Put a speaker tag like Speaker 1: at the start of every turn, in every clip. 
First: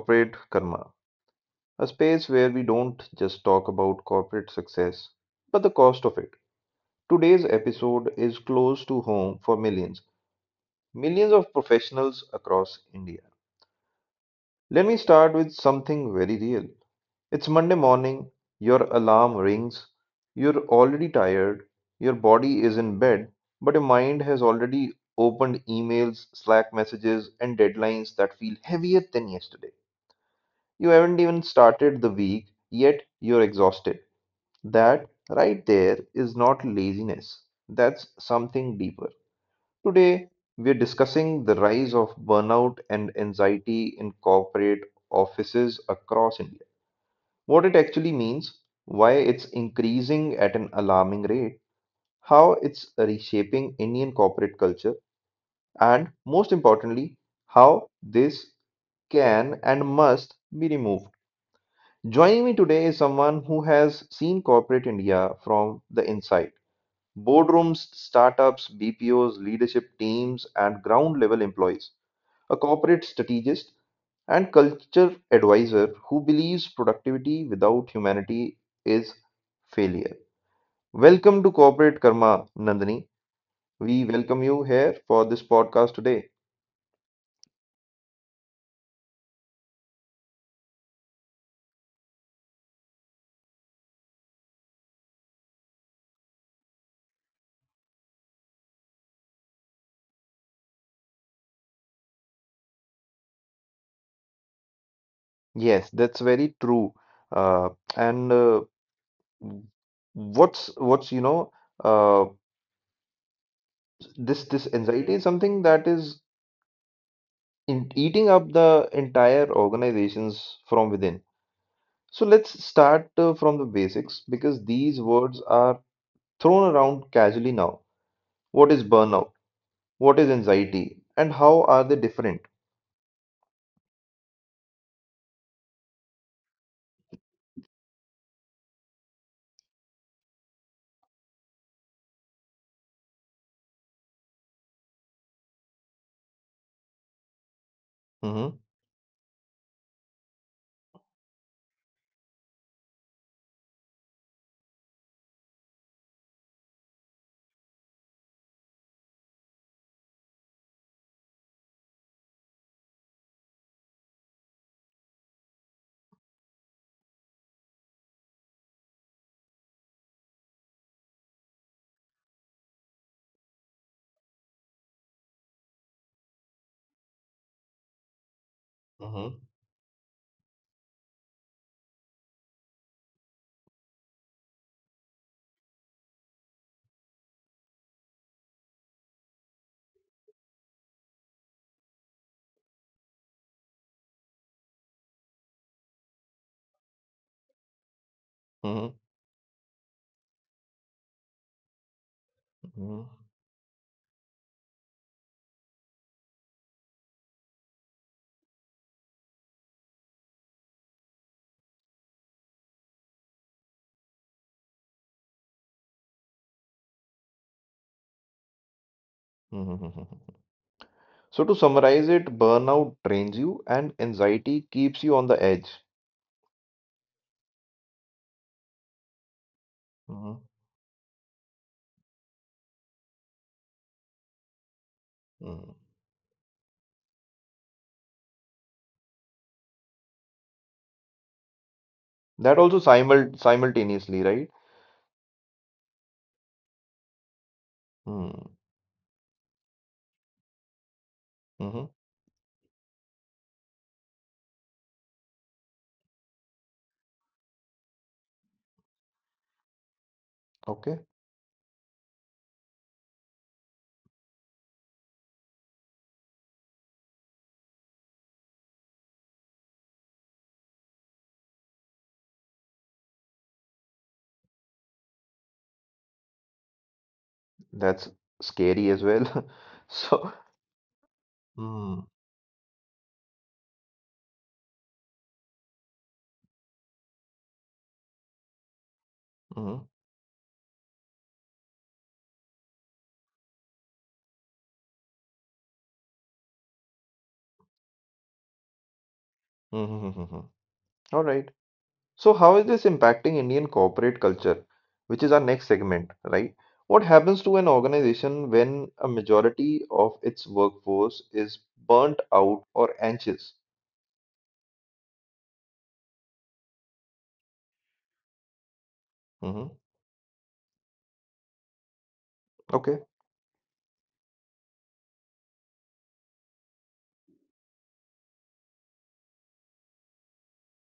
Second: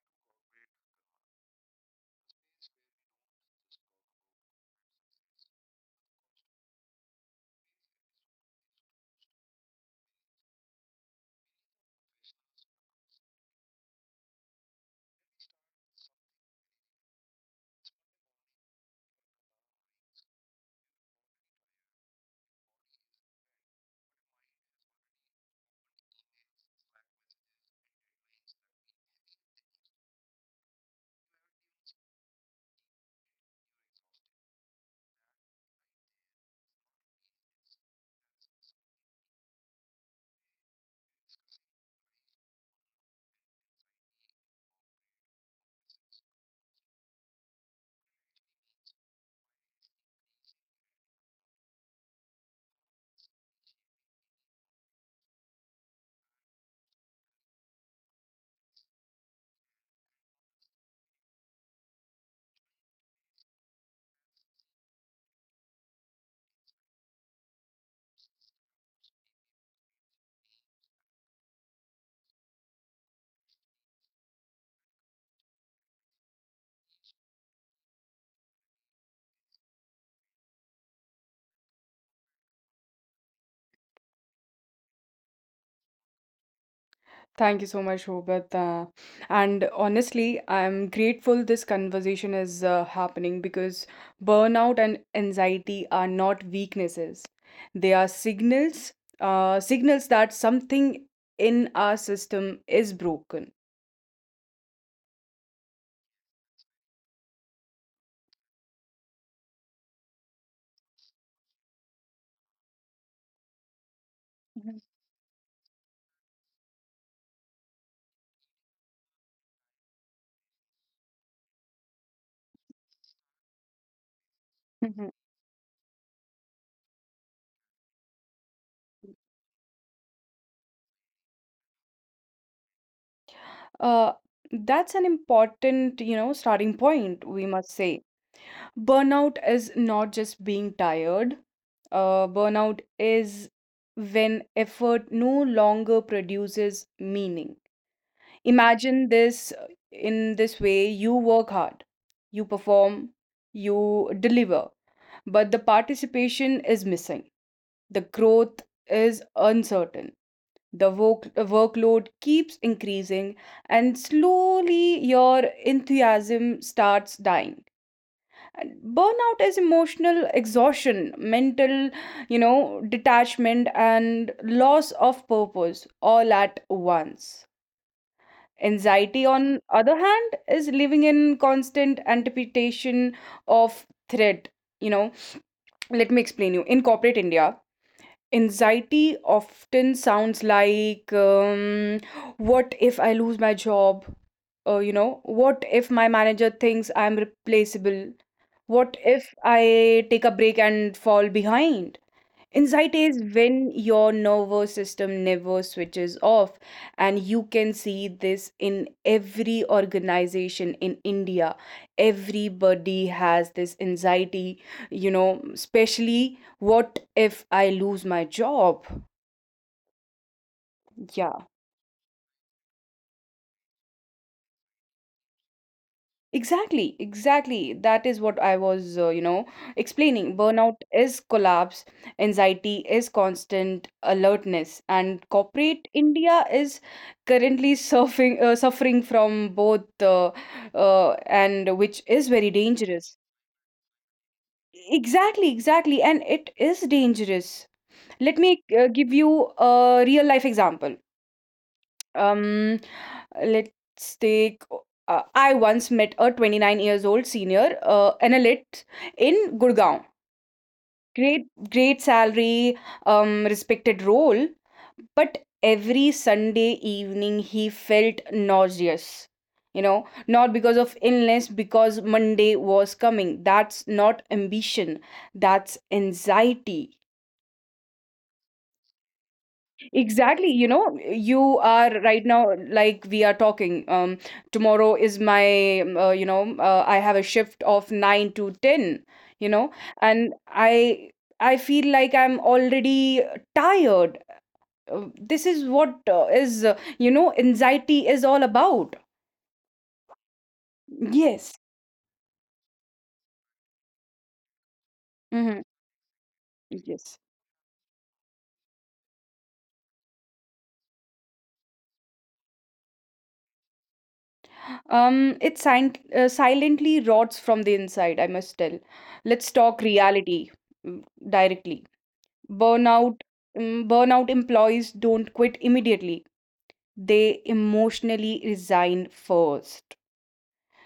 Speaker 1: Corporate Karma, a space where we don't just talk about corporate success, but the cost of it. Today's episode is close to home for millions, millions of professionals across India. Let me start with something very real. It's Monday morning, your alarm rings, you're already tired, your body is in bed, but your mind has already opened emails, Slack messages, and deadlines that feel heavier than yesterday. You haven't even started the week, yet you're exhausted. That right there is not laziness, that's something deeper. Today, we're discussing the rise of burnout and anxiety in corporate offices across India. What it actually means, why it's increasing at an alarming rate, how it's reshaping Indian corporate culture, and most importantly, how this can and must be removed. Joining me today is someone who has seen corporate India from the inside boardrooms, startups, BPOs, leadership teams, and ground level employees. A corporate strategist and culture advisor who believes productivity without humanity is failure. Welcome to Corporate Karma, Nandini. We welcome you here for this podcast today.
Speaker 2: Thank you so much, Robert. And honestly, I'm grateful this conversation is happening because burnout and anxiety are not weaknesses. They are signals, that something in our system is broken.
Speaker 1: Yes, that's very true. Uh, and what's uh, this
Speaker 2: Mhm.
Speaker 1: anxiety is something that is in eating up the entire organizations from within. So let's start from the basics because these
Speaker 2: Mhm.
Speaker 1: words are thrown around casually now. What is burnout? What is anxiety? And how are they different?
Speaker 2: Uh, that's an important, you know, starting point, we must say. Burnout is not just being tired. Burnout is when effort no longer produces meaning.
Speaker 1: Mm-hmm.
Speaker 2: Imagine this in this way. You work hard, you perform, you deliver, but the participation is missing, the growth is uncertain, the workload keeps increasing, and slowly your enthusiasm starts dying. And burnout is emotional exhaustion, mental, you know, detachment, and loss of purpose all at once. Anxiety,
Speaker 1: Mm-hmm.
Speaker 2: on other hand, is living in constant anticipation of threat. You know, let me explain you. In corporate India, anxiety often sounds like, "What if I lose my job? You know, what if my manager thinks I'm replaceable?
Speaker 1: Mm-hmm.
Speaker 2: What if I take a break and fall behind?" Anxiety
Speaker 1: Mm-hmm.
Speaker 2: is when your nervous system never switches off, and you can see this in every organization in India. Everybody has this anxiety, you know, especially, what if I lose my job?
Speaker 1: Hmm. So
Speaker 2: Yeah.
Speaker 1: to summarize it, burnout drains you and anxiety keeps you on the edge.
Speaker 2: Exactly, exactly. That is what I was, you know, explaining.
Speaker 1: Mm-hmm.
Speaker 2: Burnout is collapse, anxiety is constant alertness, and
Speaker 1: Mm-hmm.
Speaker 2: corporate India is currently suffering from both, and which is very
Speaker 1: That also
Speaker 2: dangerous.
Speaker 1: simultaneously, right?
Speaker 2: Exactly, exactly. And it is dangerous. Let
Speaker 1: Mm-hmm.
Speaker 2: me give you a real life example.
Speaker 1: Mm-hmm.
Speaker 2: Um, let's take I once met a 29 years old senior analyst in Gurgaon.
Speaker 1: Okay,
Speaker 2: Great, great salary, respected role, but every Sunday evening he felt nauseous. You know, not because of illness, because Monday was coming. That's not ambition, that's anxiety.
Speaker 1: that's scary as well. So.
Speaker 2: Exactly, you know, you are
Speaker 1: Mm-hmm.
Speaker 2: right now like we are talking. Tomorrow is I have a shift of 9 to 10, you know, and I feel like I'm already tired. This is what is you know anxiety is all about.
Speaker 1: Mm-hmm. Mm-hmm. All right.
Speaker 2: Yes.
Speaker 1: So how is this impacting Indian corporate culture, which is our
Speaker 2: Mm-hmm.
Speaker 1: next segment, right? What
Speaker 2: Yes.
Speaker 1: happens to an organization when a majority of its workforce is burnt out or anxious?
Speaker 2: It silently rots from the inside. I must tell. Let's
Speaker 1: Mm-hmm.
Speaker 2: talk reality, mm, directly.
Speaker 1: Okay.
Speaker 2: Burnout burnout employees don't quit immediately. They emotionally resign first.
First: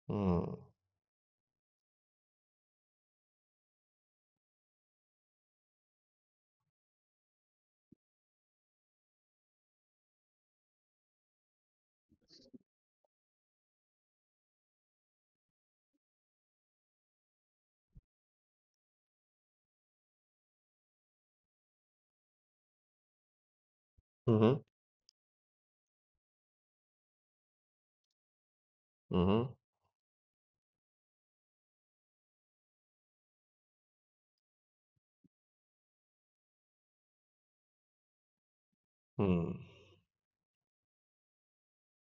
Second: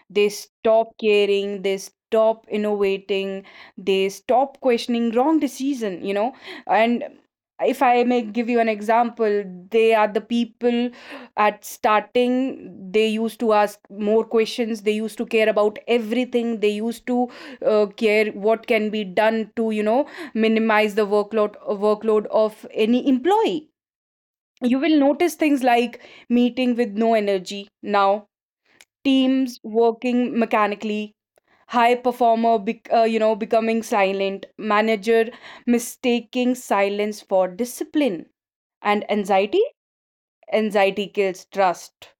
Speaker 2: They
Speaker 1: Mm.
Speaker 2: stop caring, they stop innovating, they stop questioning wrong decision, you know. And if I may give you an example, they are the people at starting, they used to ask more questions, they used to care about everything, they used to care what can be done to, you know, minimize the workload of any employee.
Speaker 1: Mhm.
Speaker 2: You will notice things like meeting with no energy now,
Speaker 1: Mhm.
Speaker 2: teams working mechanically, high performer becoming silent manager, mistaking silence for discipline, and anxiety
Speaker 1: Mm.
Speaker 2: anxiety kills trust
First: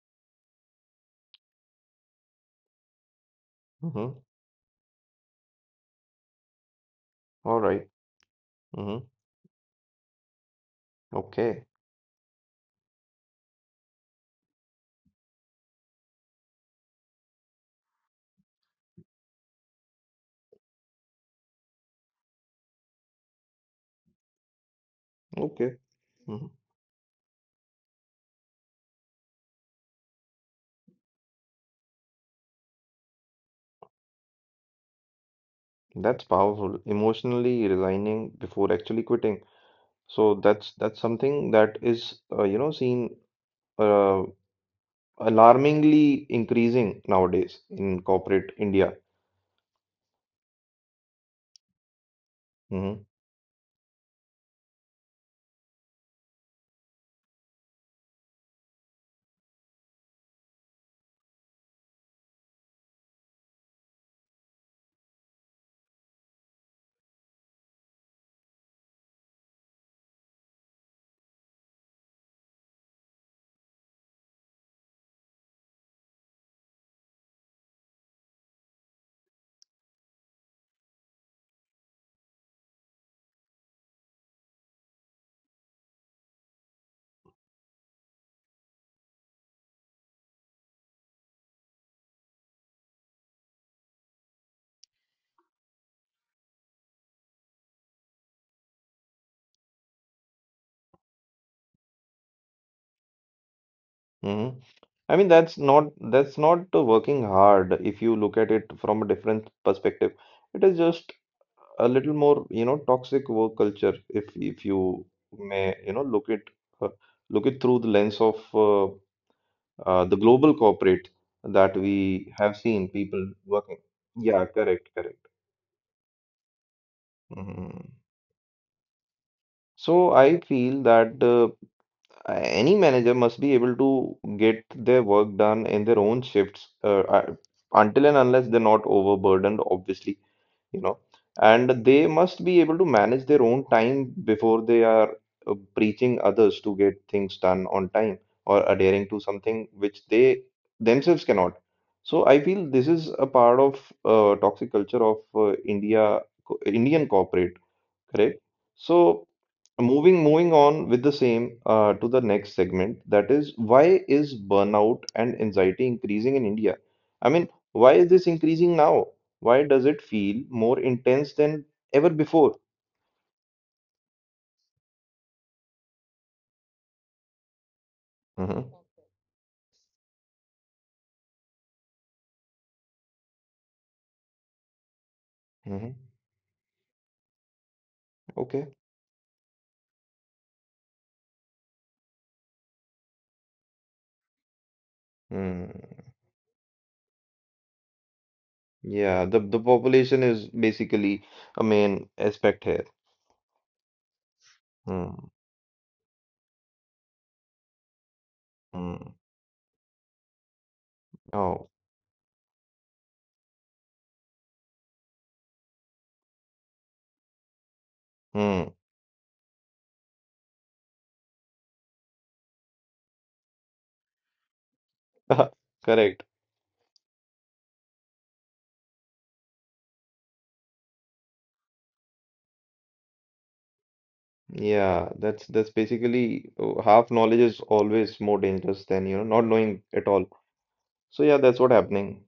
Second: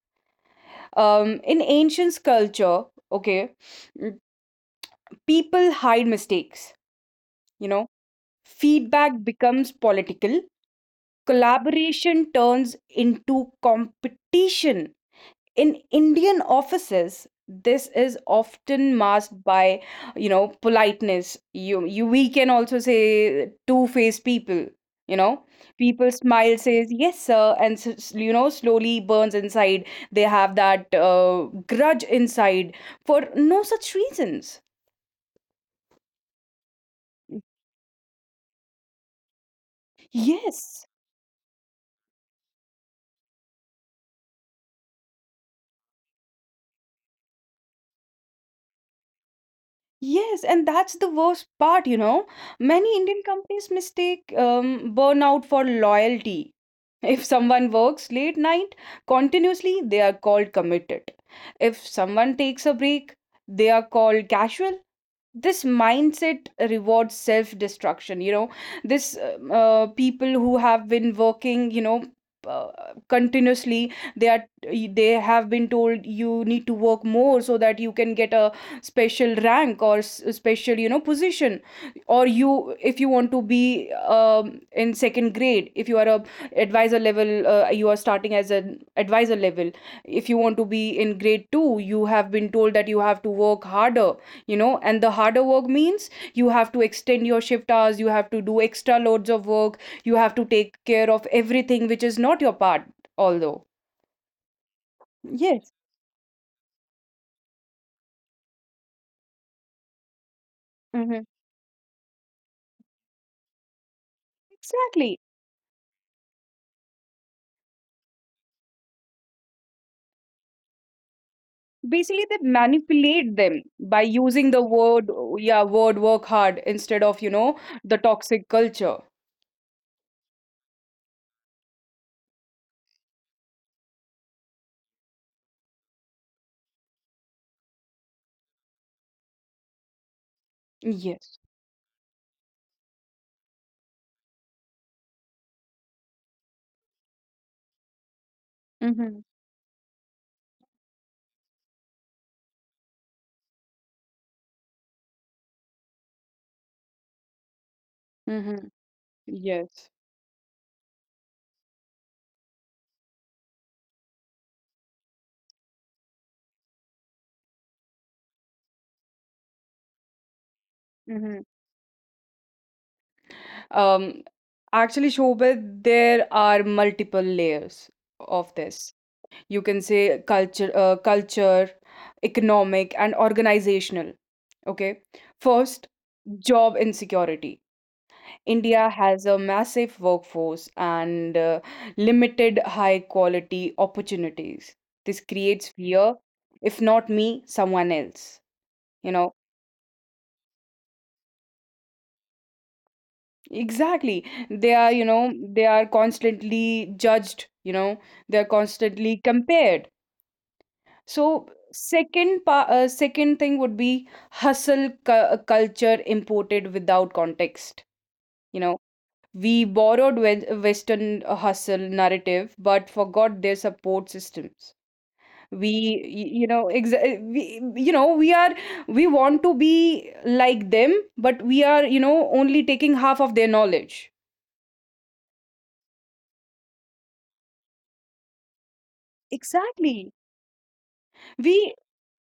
Speaker 2: in ancient culture. Okay.
Speaker 1: Mhm.
Speaker 2: mm, People hide mistakes,
Speaker 1: All
Speaker 2: you know,
Speaker 1: right. Mhm.
Speaker 2: feedback becomes political,
Speaker 1: Okay.
Speaker 2: collaboration turns into competition. In Indian offices, this is often masked by, you know, politeness. We can also say two-faced people. You know,
Speaker 1: Okay.
Speaker 2: people
Speaker 1: Mhm.
Speaker 2: smile, says yes, sir, and slowly burns inside. They have that grudge inside for no such reasons.
Speaker 1: That's powerful. Emotionally resigning before actually quitting. So that's
Speaker 2: Yes,
Speaker 1: that's something that is seen uh, alarmingly increasing nowadays in corporate India.
Speaker 2: yes, and that's the worst part, you know. Many
Speaker 1: Mhm.
Speaker 2: Indian companies mistake burnout for loyalty. If someone works late night continuously, they are called committed. If someone takes a break, they are called casual. This mindset rewards self destruction, you know. This People who have been working, you know, uh, continuously, they have been told you need to work more so that you can get a special rank or special, you know, position, or you, if you want to be in second grade, if you are a advisor level you are starting as an advisor level. If you want to be in grade 2, you have been told that you have to work harder, you know, and the harder work means you have to extend your shift hours, you have to do extra loads of work, you have to take care of everything which is not your part, although.
Speaker 1: Mhm. I mean that's not working hard if you look at it from a different perspective. It is just
Speaker 2: Mm-hmm.
Speaker 1: a little more, toxic work culture, if you
Speaker 2: Exactly.
Speaker 1: may, uh, look it through the lens of the global corporate that
Speaker 2: Basically,
Speaker 1: we
Speaker 2: they
Speaker 1: have seen people
Speaker 2: manipulate them
Speaker 1: working.
Speaker 2: by
Speaker 1: Yeah,
Speaker 2: using the
Speaker 1: correct,
Speaker 2: word,
Speaker 1: correct.
Speaker 2: yeah, word work hard instead of, you know, the
Speaker 1: Mhm.
Speaker 2: toxic culture.
Speaker 1: So I feel that any manager must be able to get their work done in their own shifts until and unless they're not overburdened, obviously. you know
Speaker 2: Yes.
Speaker 1: and they must be able to manage their own time before they are preaching others to get things done on time or adhering
Speaker 2: Mm-hmm.
Speaker 1: to something which they themselves cannot. So I feel this is a part of toxic culture of Indian corporate. Correct.
Speaker 2: Mm-hmm.
Speaker 1: So
Speaker 2: Yes.
Speaker 1: moving on with the same to the next segment, that is why is burnout and anxiety increasing in India? I mean, why is this increasing now? Why does it feel more intense
Speaker 2: Mm-hmm.
Speaker 1: than ever before?
Speaker 2: um Actually, Shobit, there are multiple layers of this.
Speaker 1: Hmm.
Speaker 2: You can say culture, economic, and organizational. Okay. First,
Speaker 1: Hmm.
Speaker 2: job insecurity.
Speaker 1: Okay.
Speaker 2: India has a massive workforce and limited high quality opportunities. This
Speaker 1: Hmm.
Speaker 2: creates fear, if not me, someone else, you
Speaker 1: Yeah,
Speaker 2: know.
Speaker 1: the population is basically a main aspect here.
Speaker 2: Exactly, they are you
Speaker 1: Hmm.
Speaker 2: know they are constantly judged, you know, they are
Speaker 1: Hmm.
Speaker 2: constantly compared. So
Speaker 1: Oh.
Speaker 2: second thing would be hustle culture imported without context. You
Speaker 1: Hmm.
Speaker 2: know, we borrowed Western hustle narrative, but forgot their support systems. We,
Speaker 1: Correct.
Speaker 2: y- you know, exa- we, you know, we are we want to be like them, but we are, you know, only taking half of their knowledge.
Speaker 1: Yeah, that's basically half knowledge is always more dangerous than not knowing at
Speaker 2: Exactly.
Speaker 1: all. So yeah, that's what
Speaker 2: We
Speaker 1: happening.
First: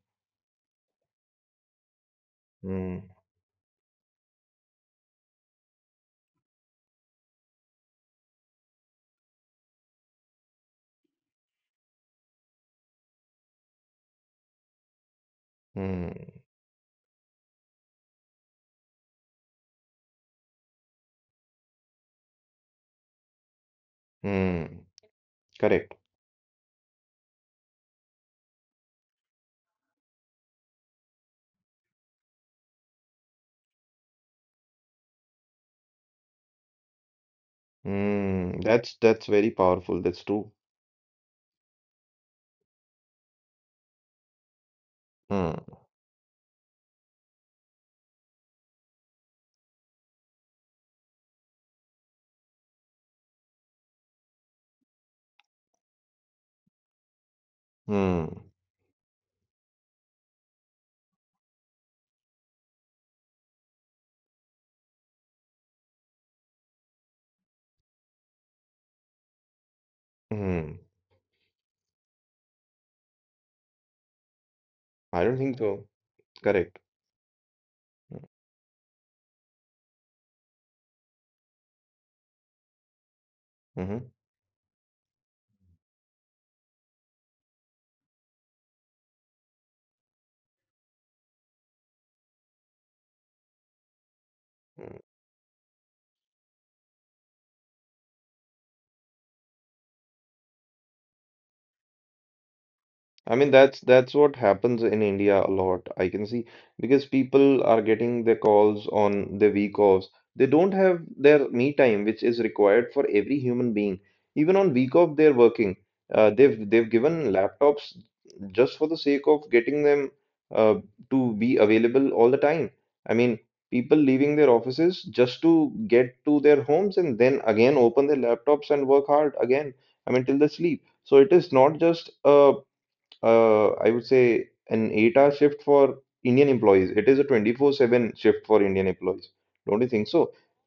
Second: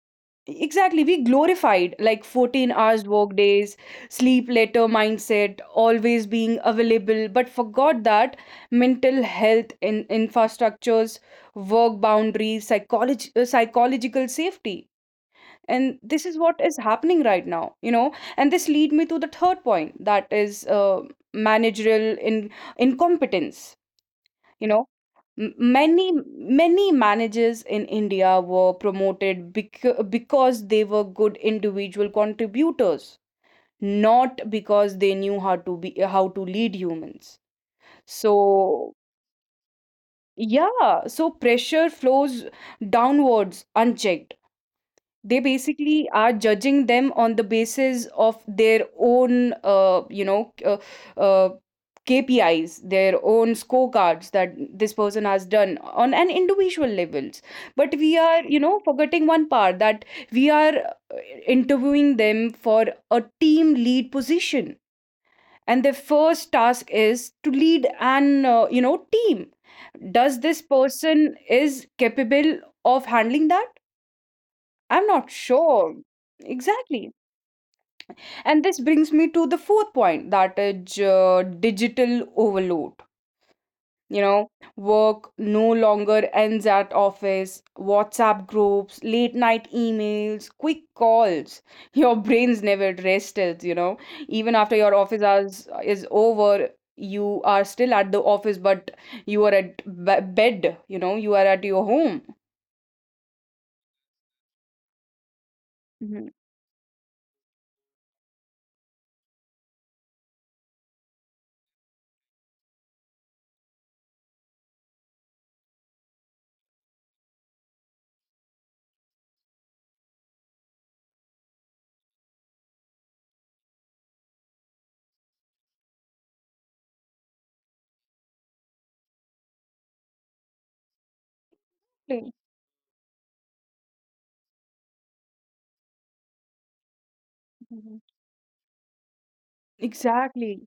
Speaker 2: Exactly, we glorified like 14
Speaker 1: Hmm.
Speaker 2: hours work days, sleep later mindset, always being available, but forgot that mental health in infrastructures, work boundaries, psychological safety. And this
Speaker 1: Hmm.
Speaker 2: is what is happening right now, you know. And this lead me to the third point, that is managerial in incompetence. You
Speaker 1: Hmm.
Speaker 2: know, M-
Speaker 1: Correct.
Speaker 2: many many managers in India were promoted because they were good individual contributors, not because they knew how to lead humans.
Speaker 1: Hmm.
Speaker 2: So
Speaker 1: That's very powerful. That's true.
Speaker 2: yeah, so pressure flows downwards unchecked. They
Speaker 1: Hmm.
Speaker 2: basically are judging them on the basis of their own uh, KPIs, their own scorecards that this person has done on an individual levels. But we are,
Speaker 1: Hmm.
Speaker 2: you know, forgetting one part that we are interviewing them for a team lead position, and their first task is to lead an team. Does this
Speaker 1: Hmm.
Speaker 2: person is capable of handling that? I'm
Speaker 1: I
Speaker 2: not
Speaker 1: don't think so.
Speaker 2: sure.
Speaker 1: Correct.
Speaker 2: Exactly. And this brings me to the fourth point, that is digital overload.
Speaker 1: Mm-hmm.
Speaker 2: You know, work no longer ends at office, WhatsApp groups, late night emails, quick calls. Your brains never rested, you know. Even after your office hours is over, you are still at the office, but you are at bed, you know, you are at your home.
Speaker 1: I mean that's what happens in India a lot. I can
Speaker 2: Mhm.
Speaker 1: see because people are getting their calls on their week offs. They don't have their me time, which is required for every human being. Even on week off, they're working. They've given laptops just for the sake of getting them uh, to be available all the time. I mean, people leaving their offices just to get to their homes and then again open their laptops and work hard again. I mean, till they sleep. So it is not just a, I would say, an 8-hour shift for Indian employees. It is a
Speaker 2: Exactly.
Speaker 1: 24/7 shift for Indian employees. Don't you think so?
Speaker 2: Exactly.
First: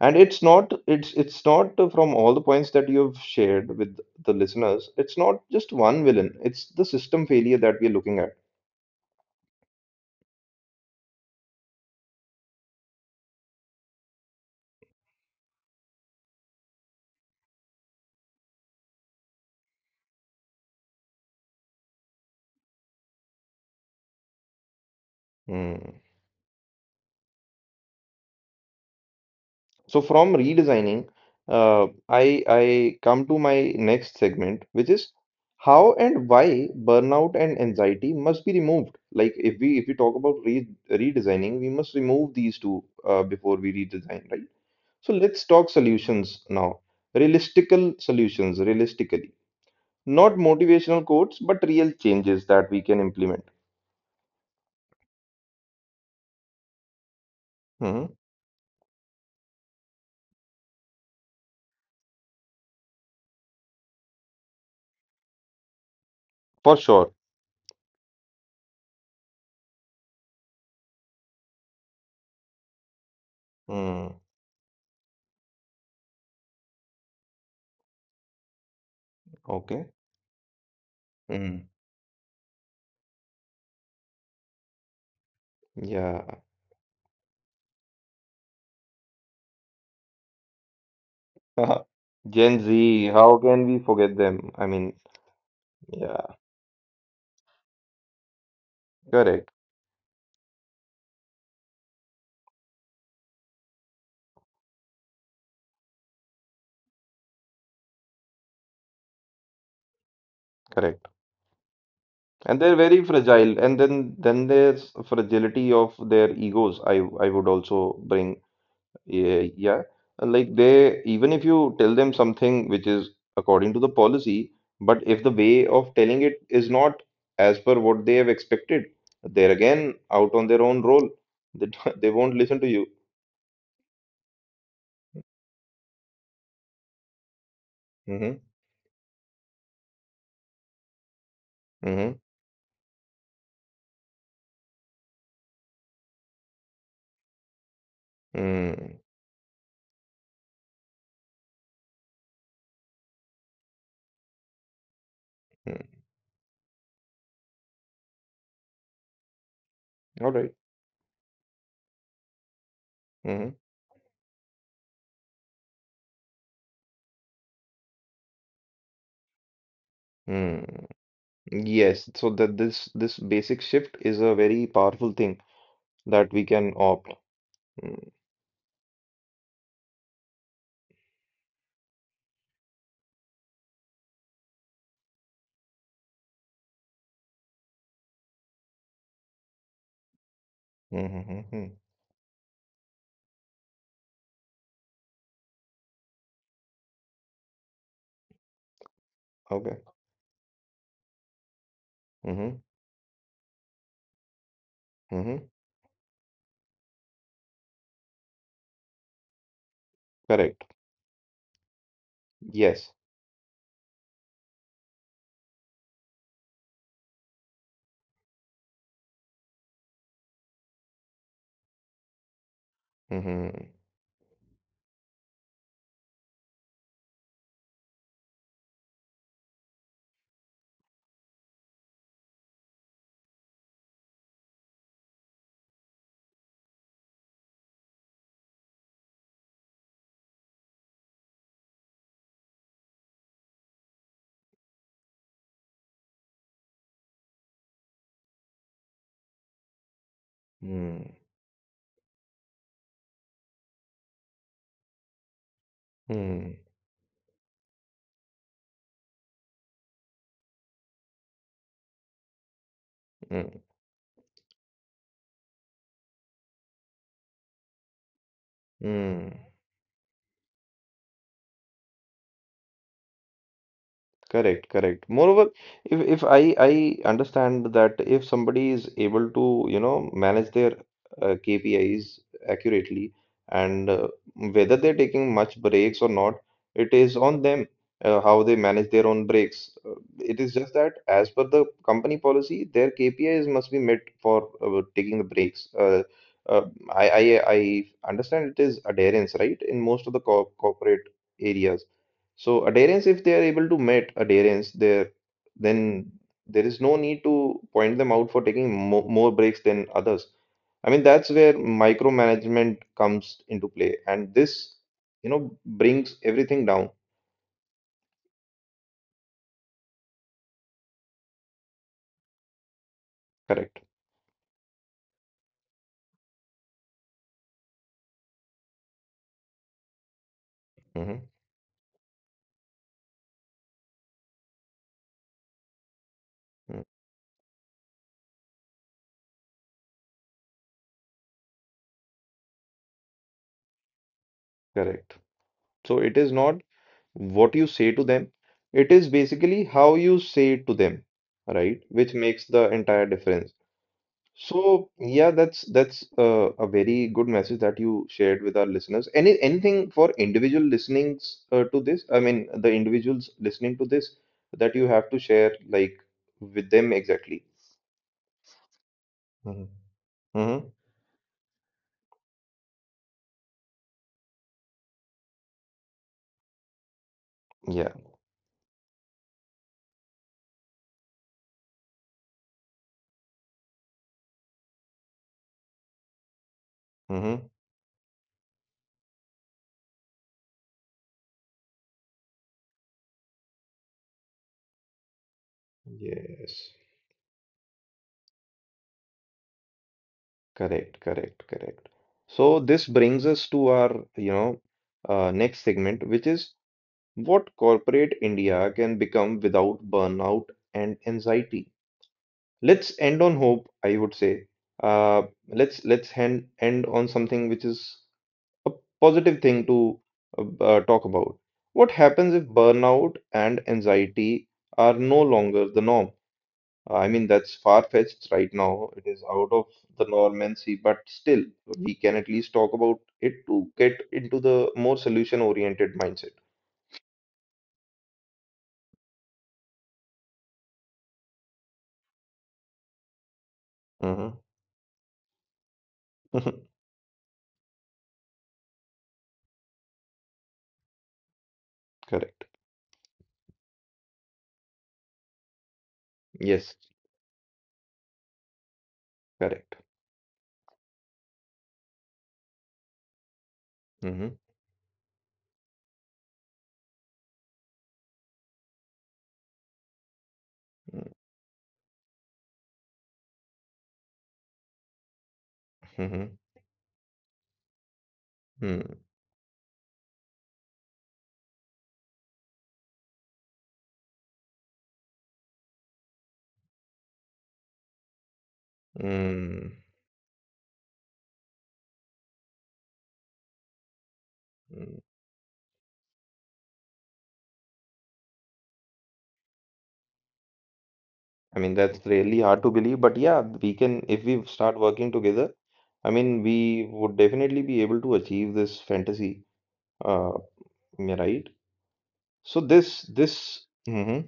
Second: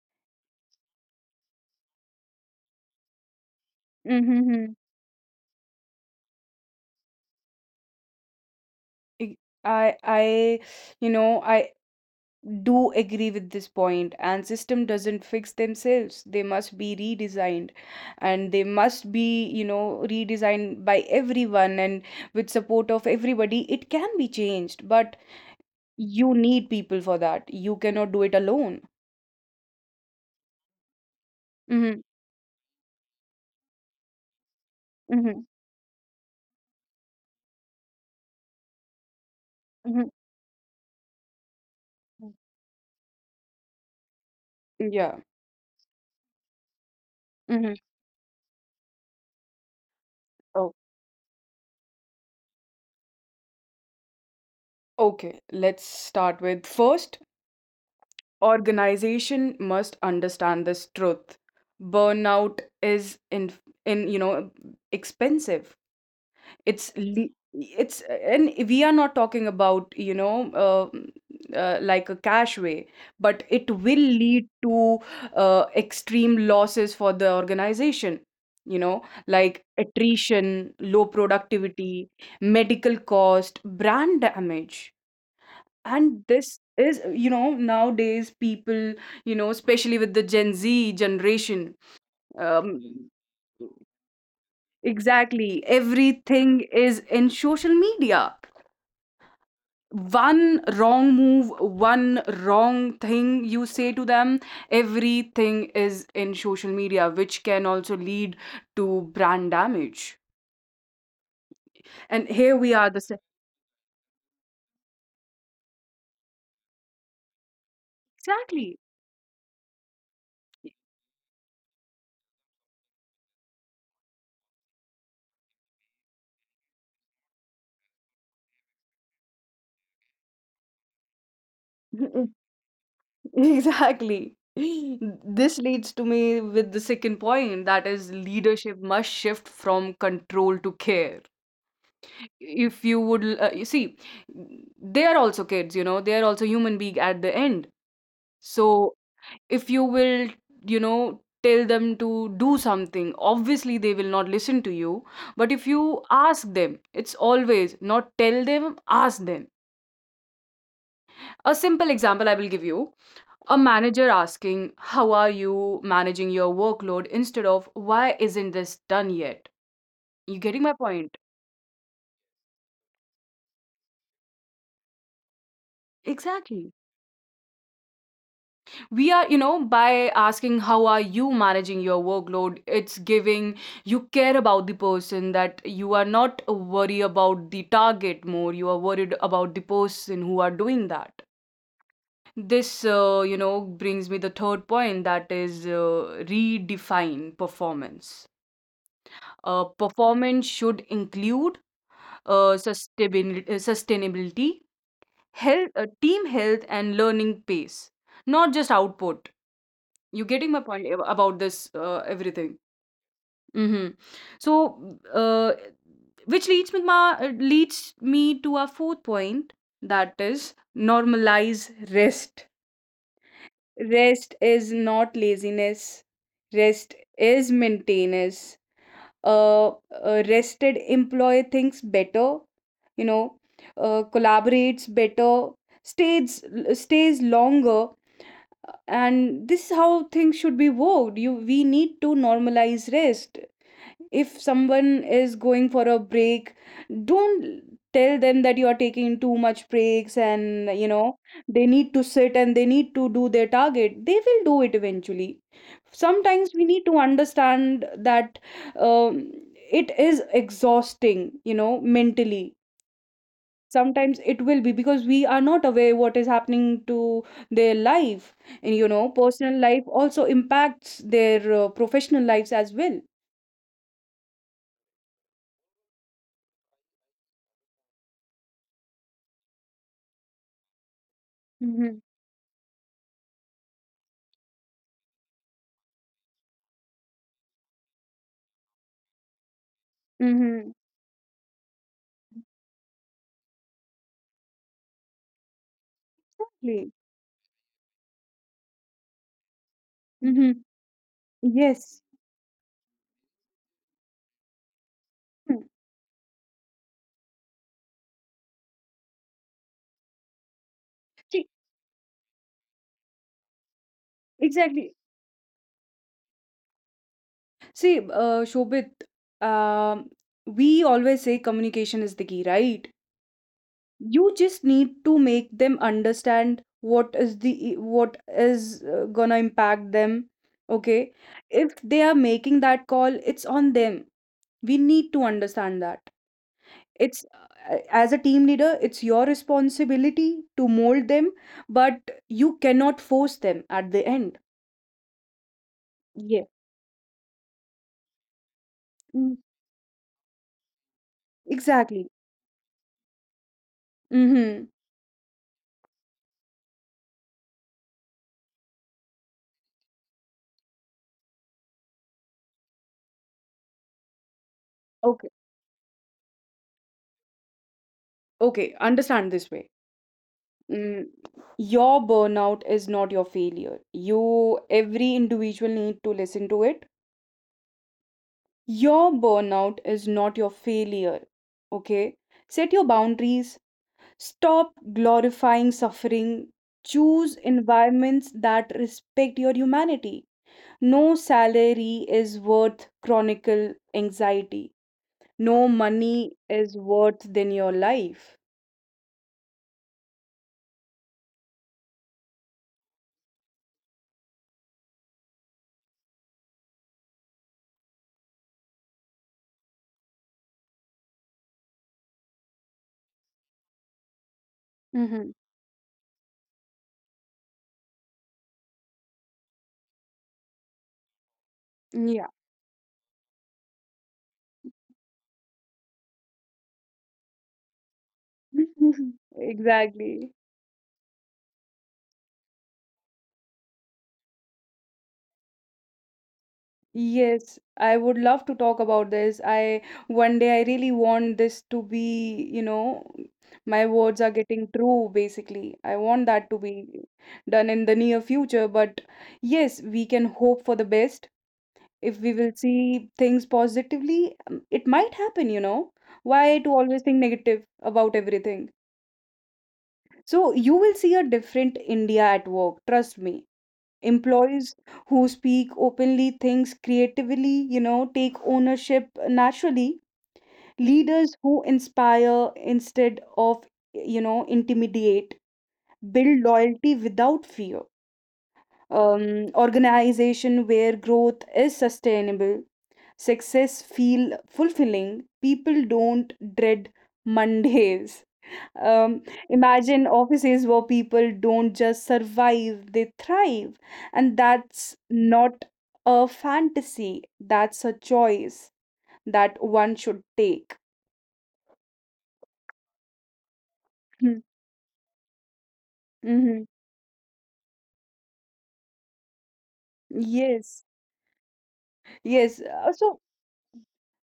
Speaker 1: And it's not from all the points that you've shared with the
Speaker 2: Mm-hmm. Hmm.
Speaker 1: listeners, it's not just one villain. It's the system failure that we're looking at.
Speaker 2: Ig- I you know I do agree with this point, and system doesn't fix themselves, they must be redesigned, and they must be, you know, redesigned by everyone and with support of everybody, it can be changed, but
Speaker 1: Mm.
Speaker 2: you need people for that, you cannot do it alone.
Speaker 1: So from redesigning,
Speaker 2: Mm-hmm.
Speaker 1: I come to my next segment, which is
Speaker 2: Mm-hmm.
Speaker 1: how and why burnout and anxiety must be removed. Like if we
Speaker 2: Mm-hmm.
Speaker 1: talk about re redesigning, we must remove these two before we redesign, right? So
Speaker 2: Yeah.
Speaker 1: let's talk solutions now.
Speaker 2: hmm
Speaker 1: Realistical solutions, realistically, not
Speaker 2: oh,
Speaker 1: motivational quotes, but real changes that we can implement.
Speaker 2: okay, let's start with first,
Speaker 1: Mhm.
Speaker 2: organization must understand this truth. Burnout is in you know expensive.
Speaker 1: For
Speaker 2: it's
Speaker 1: sure.
Speaker 2: le- it's and we are not talking about, you know, like a cash way, but it will
Speaker 1: Mm.
Speaker 2: lead to extreme losses for the organization, you know, like
Speaker 1: Okay.
Speaker 2: attrition, low
Speaker 1: Mm.
Speaker 2: productivity, medical cost, brand damage. And
Speaker 1: Yeah.
Speaker 2: this is, you know, nowadays people, you know, especially with the Gen Z generation.
Speaker 1: Gen Z,
Speaker 2: um,
Speaker 1: how can we forget them? I mean,
Speaker 2: exactly,
Speaker 1: yeah,
Speaker 2: everything is in social media.
Speaker 1: correct,
Speaker 2: One wrong move, one wrong thing you say to them, everything is in social media which can also lead to brand damage.
Speaker 1: correct.
Speaker 2: And here
Speaker 1: And
Speaker 2: we
Speaker 1: they're
Speaker 2: are, the
Speaker 1: very fragile. And then there's fragility of their egos. I would also bring,
Speaker 2: exactly.
Speaker 1: yeah, yeah. Like they, even if you tell them something which is according to the policy, but if the way of telling it is not as per what they have expected, they're again out on their own role. They don't- They won't listen to you.
Speaker 2: Exactly. This leads to me with the second point, that is
Speaker 1: Mm-hmm.
Speaker 2: leadership must shift from control to care.
Speaker 1: Mm-hmm.
Speaker 2: If you would, you see, they are also kids, you know, they are also human being at the end. So if you will, you know, tell them to do something, obviously they will not listen to you. But if
Speaker 1: Mm-hmm.
Speaker 2: you ask them, it's always not tell them, ask them.
Speaker 1: All right.
Speaker 2: A simple example I will give you.
Speaker 1: Mm-hmm.
Speaker 2: A manager asking, "How are you managing your workload?" instead of, "Why isn't this done yet?" You getting my
Speaker 1: Mm-hmm.
Speaker 2: point?
Speaker 1: Yes, so that this basic shift is a very powerful thing that we
Speaker 2: Exactly.
Speaker 1: can opt. Mm-hmm.
Speaker 2: We are, you know, by asking, "How are you managing your workload?" It's giving, you care about the person, that you are not worried about the target more. You are worried about the person who are doing that.
Speaker 1: Mm-hmm. Mm-hmm.
Speaker 2: This, you know, brings me the third point, that is redefine performance.
Speaker 1: Okay.
Speaker 2: Performance should include
Speaker 1: Mm-hmm.
Speaker 2: sustainability,
Speaker 1: Mm-hmm.
Speaker 2: health, team health, and learning pace, not just output. You getting my
Speaker 1: Correct.
Speaker 2: point about this everything?
Speaker 1: Yes.
Speaker 2: hmm So, uh, which leads me ma- leads me to our fourth point, that is normalize rest.
Speaker 1: Mm-hmm.
Speaker 2: Rest is not laziness. Rest is maintenance. uh, a rested employee thinks better, you know, collaborates better, stays stays longer, and this is how things should be worked. You We need to normalize rest. If someone is going for a break, don't tell them that you are taking too much breaks, and you
Speaker 1: Mm-hmm.
Speaker 2: know, they need to sit and they need to do their target, they will do it eventually. Sometimes
Speaker 1: Mm-hmm.
Speaker 2: we need to understand that, um, it is exhausting, you know, mentally. Sometimes it will be because we are not aware what is happening to their life, and you know,
Speaker 1: Mm-hmm.
Speaker 2: personal life also impacts their professional lives as well.
Speaker 1: Correct, correct. Moreover, if I understand that if somebody is able to, manage their
Speaker 2: Mm-hmm.
Speaker 1: KPIs accurately and whether they're taking much breaks or not, it is on them how they manage their own breaks. Uh, It is
Speaker 2: Mm-hmm.
Speaker 1: just that as per the company policy, their KPIs must be met for taking the breaks. Uh,
Speaker 2: Exactly.
Speaker 1: I, I I understand it is adherence, right, in most of the co
Speaker 2: hmm
Speaker 1: corporate areas.
Speaker 2: Yes.
Speaker 1: So adherence, if they are able to meet adherence there,
Speaker 2: Hmm.
Speaker 1: then there is no need to point them out for taking mo more breaks than others. I mean, that's
Speaker 2: See,
Speaker 1: where micromanagement comes into play, and this,
Speaker 2: exactly.
Speaker 1: brings everything down.
Speaker 2: See, Shobit, um, we always say communication is the key, right?
Speaker 1: Correct.
Speaker 2: You just need to make them understand what is gonna impact them. Okay.
Speaker 1: Hmm.
Speaker 2: If they are making that call, it's on them. We need to understand that. It's as a team leader, it's your responsibility to mold them, but you cannot force them at the end.
Speaker 1: Correct. So it is
Speaker 2: Yeah.
Speaker 1: not what you say to them, it is basically how you say it to them, right?
Speaker 2: Exactly.
Speaker 1: Which makes the entire difference.
Speaker 2: Mm-hmm.
Speaker 1: So yeah, that's a very good message that you shared with our listeners. Anything for individual listenings to this? I mean, the individuals listening to this that you have to
Speaker 2: Okay.
Speaker 1: share like with them exactly.
Speaker 2: Okay. Understand this
Speaker 1: Mm-hmm.
Speaker 2: way.
Speaker 1: Mm-hmm.
Speaker 2: Mm, your burnout is not your failure. You, every individual need to listen to it.
Speaker 1: Yeah.
Speaker 2: Your burnout is not your failure. Okay. Set your boundaries. Stop glorifying suffering. Choose
Speaker 1: Mm-hmm.
Speaker 2: environments that respect your humanity. No salary is worth chronicle anxiety. No money
Speaker 1: Yes.
Speaker 2: is worth than your life.
Speaker 1: Correct. Correct. Correct. So this brings us to our next segment, which is what corporate India can become without burnout and anxiety. Let's end on hope, I would say. Uh,
Speaker 2: Mm-hmm.
Speaker 1: let's End on something which is a positive thing to talk about what happens if burnout and anxiety are no longer the norm. I mean that's far-fetched right now. It is out of the
Speaker 2: Exactly.
Speaker 1: normancy, but still we can at least talk about it to get into the more solution-oriented mindset.
Speaker 2: Yes, I would love to talk about this. I One day I really want this to be, you know, my words are getting true basically. I want that to
Speaker 1: Hmm.
Speaker 2: be done in the near future, but yes, we can hope for the best. If we
Speaker 1: Correct.
Speaker 2: will see things positively, it might happen, you know. Why to
Speaker 1: Yes.
Speaker 2: always think negative about everything?
Speaker 1: Correct.
Speaker 2: So you will see a different India at work, trust me.
Speaker 1: Hmm.
Speaker 2: Employees who speak openly, think creatively, you know, take ownership naturally. Leaders who inspire instead of, you know, intimidate, build loyalty without fear.
Speaker 1: Hmm.
Speaker 2: Organization where growth is sustainable, success feel fulfilling. People don't dread Mondays. Um, Imagine offices where people don't just survive, they thrive. And that's
Speaker 1: Hmm.
Speaker 2: not a fantasy, that's a choice that one should take.
Speaker 1: I mean, that's really hard to believe, but yeah, we can, if we start working together, I mean,
Speaker 2: Mm-hmm.
Speaker 1: we would definitely be able to achieve this fantasy, uh,
Speaker 2: Yes,
Speaker 1: yeah, right? So
Speaker 2: yes. So,
Speaker 1: Hmm.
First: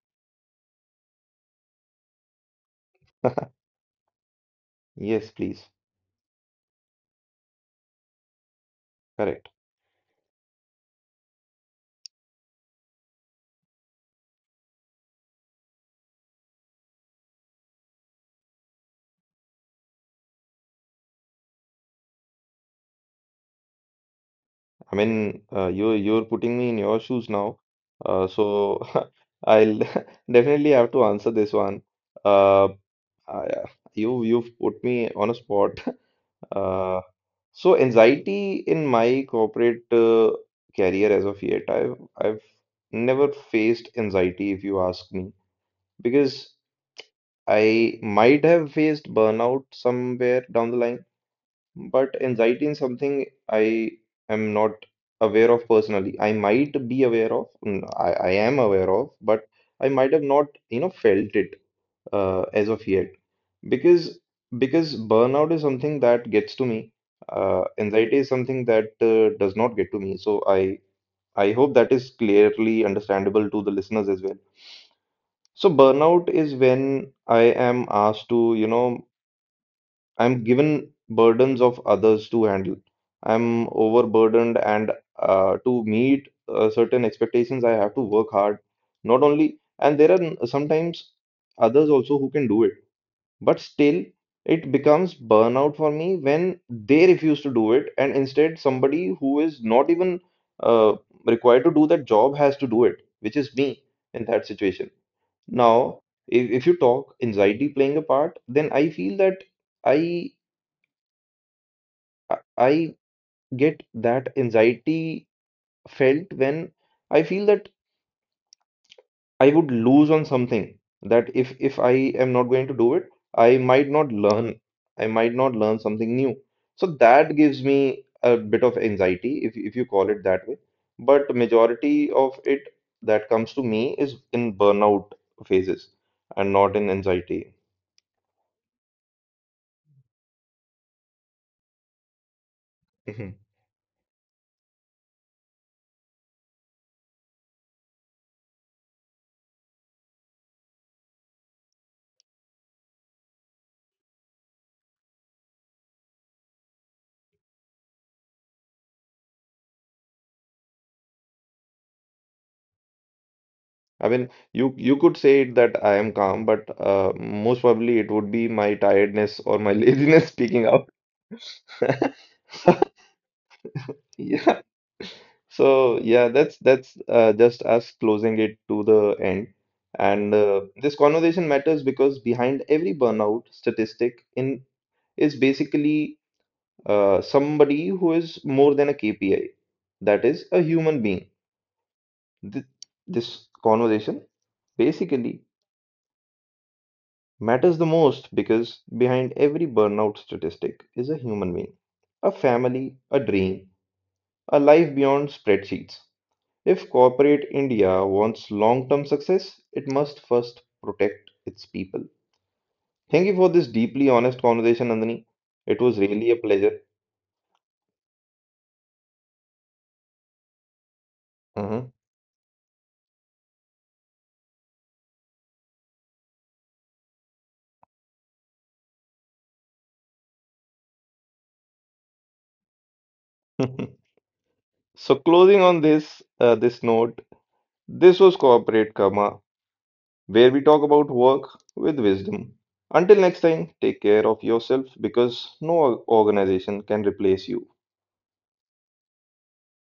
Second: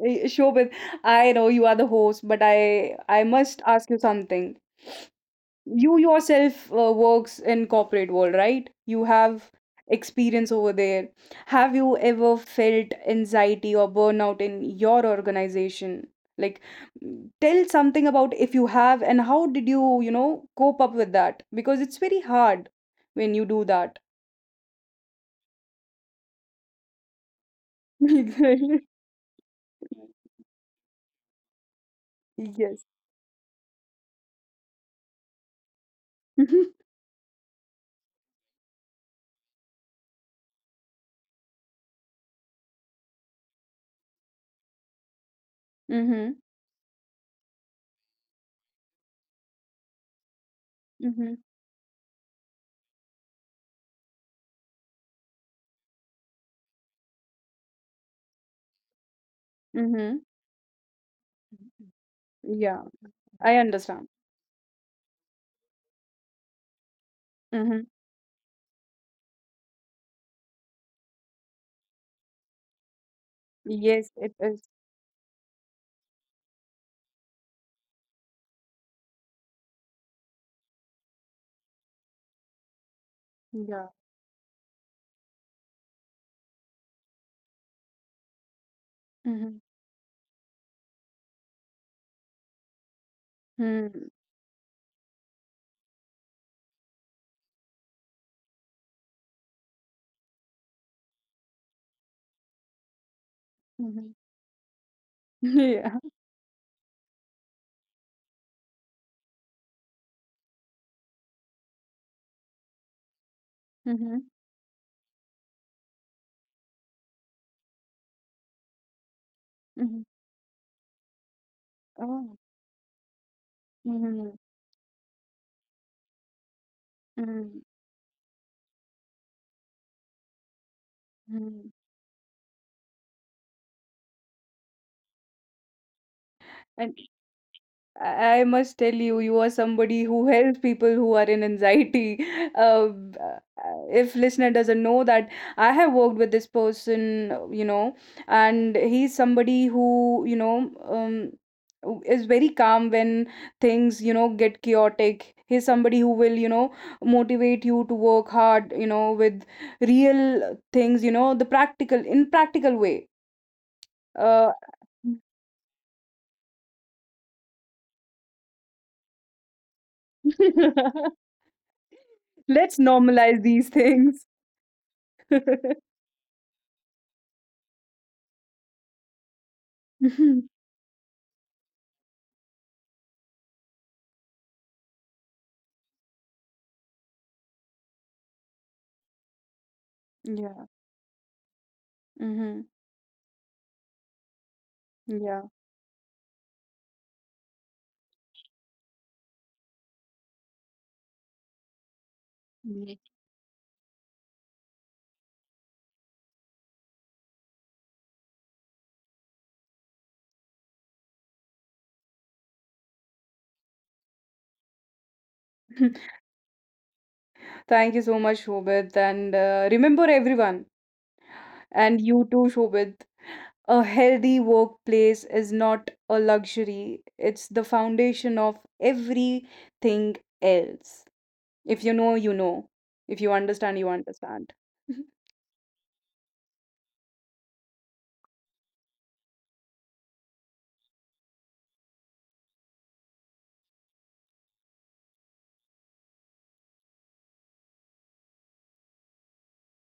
Speaker 2: Shobit, I know you are the host, but I must ask you something.
Speaker 1: Yes, please.
Speaker 2: You yourself works in corporate world, right? You have
Speaker 1: Correct.
Speaker 2: experience over there. Have you ever felt anxiety or burnout in your organization? Like, tell something about if you have and how did you, you know, cope up with that, because it's very hard when you do that.
Speaker 1: I mean, you're putting me in your shoes now, so
Speaker 2: Exactly.
Speaker 1: I'll definitely have to answer this one. Uh,
Speaker 2: Yes.
Speaker 1: I, you you've put me on a spot.
Speaker 2: Mhm.
Speaker 1: Uh, So anxiety in my corporate career as of yet, I've never faced anxiety if you ask me, because
Speaker 2: Mhm.
Speaker 1: I might have faced burnout somewhere down the line,
Speaker 2: Mhm.
Speaker 1: but anxiety is something I am not aware of personally. I might be aware of, mm, I am aware of, but I might
Speaker 2: Mhm.
Speaker 1: have not, felt it as
Speaker 2: Yeah,
Speaker 1: of yet.
Speaker 2: I understand.
Speaker 1: Because because burnout is something that gets to me.
Speaker 2: Mhm.
Speaker 1: Anxiety is something that does not get to me. So I hope that is clearly understandable to the
Speaker 2: Yes,
Speaker 1: listeners as
Speaker 2: it
Speaker 1: well.
Speaker 2: is.
Speaker 1: So burnout is when I am asked to, I'm given burdens of others to handle. I'm
Speaker 2: Yeah.
Speaker 1: overburdened and to meet certain expectations I have to work hard. Not only,
Speaker 2: Mhm.
Speaker 1: and there are sometimes others also who can do it, but still,
Speaker 2: Mhm.
Speaker 1: it becomes burnout for me when they refuse to do it, and instead, somebody who is not even uh, required to do that job has to do it, which is me in that situation.
Speaker 2: Yeah.
Speaker 1: Now, if you talk anxiety playing a part, then I feel that I I get
Speaker 2: Mhm.
Speaker 1: that anxiety felt when I feel that I would
Speaker 2: Mhm.
Speaker 1: lose on something that if I am
Speaker 2: Oh.
Speaker 1: not going to do it, I might not
Speaker 2: Mhm.
Speaker 1: learn. I might not learn something new. So that
Speaker 2: Mhm.
Speaker 1: gives me a bit of anxiety, if you call it that way. But
Speaker 2: Mhm.
Speaker 1: majority of it that comes to me is in burnout phases and not in
Speaker 2: And
Speaker 1: anxiety.
Speaker 2: I must tell you, you are somebody who helps people who are in anxiety. Uh, b-
Speaker 1: Mhm.
Speaker 2: uh, if listener doesn't know that, I have worked with this person, you know, and he's somebody who, you know, is very calm when things, you know, get chaotic. He's somebody who will, you know, motivate you to work hard, you know, with real things, you know, the practical, in practical way.
Speaker 1: I mean,
Speaker 2: Uh,
Speaker 1: you could say it that I am calm, but most probably it would be my tiredness or my laziness speaking out.
Speaker 2: let's normalize these things.
Speaker 1: Yeah. So yeah, that's just us closing it to the end. And
Speaker 2: Mhm.
Speaker 1: this conversation matters because behind every burnout statistic in is basically somebody who is more than a KPI. That is a
Speaker 2: Yeah.
Speaker 1: human being. Th
Speaker 2: Mhm.
Speaker 1: this conversation
Speaker 2: Yeah.
Speaker 1: basically matters the most because behind every burnout statistic is a human being, a family,
Speaker 2: Mhm.
Speaker 1: a dream, a life beyond spreadsheets. If corporate India wants long term success, it must first protect its people. Thank you for this deeply honest conversation, Nandini. It was really a pleasure.
Speaker 2: Thank you so much, Shobit. And remember, everyone,
Speaker 1: Mhm.
Speaker 2: and you too, Shobit, a healthy workplace is not a luxury, it's the foundation of everything else. If you know, you know. If you understand, you understand.
Speaker 1: So, closing on this note, this was Corporate Karma, where we talk about work with wisdom. Until next time, take care of yourself because no organization can replace you.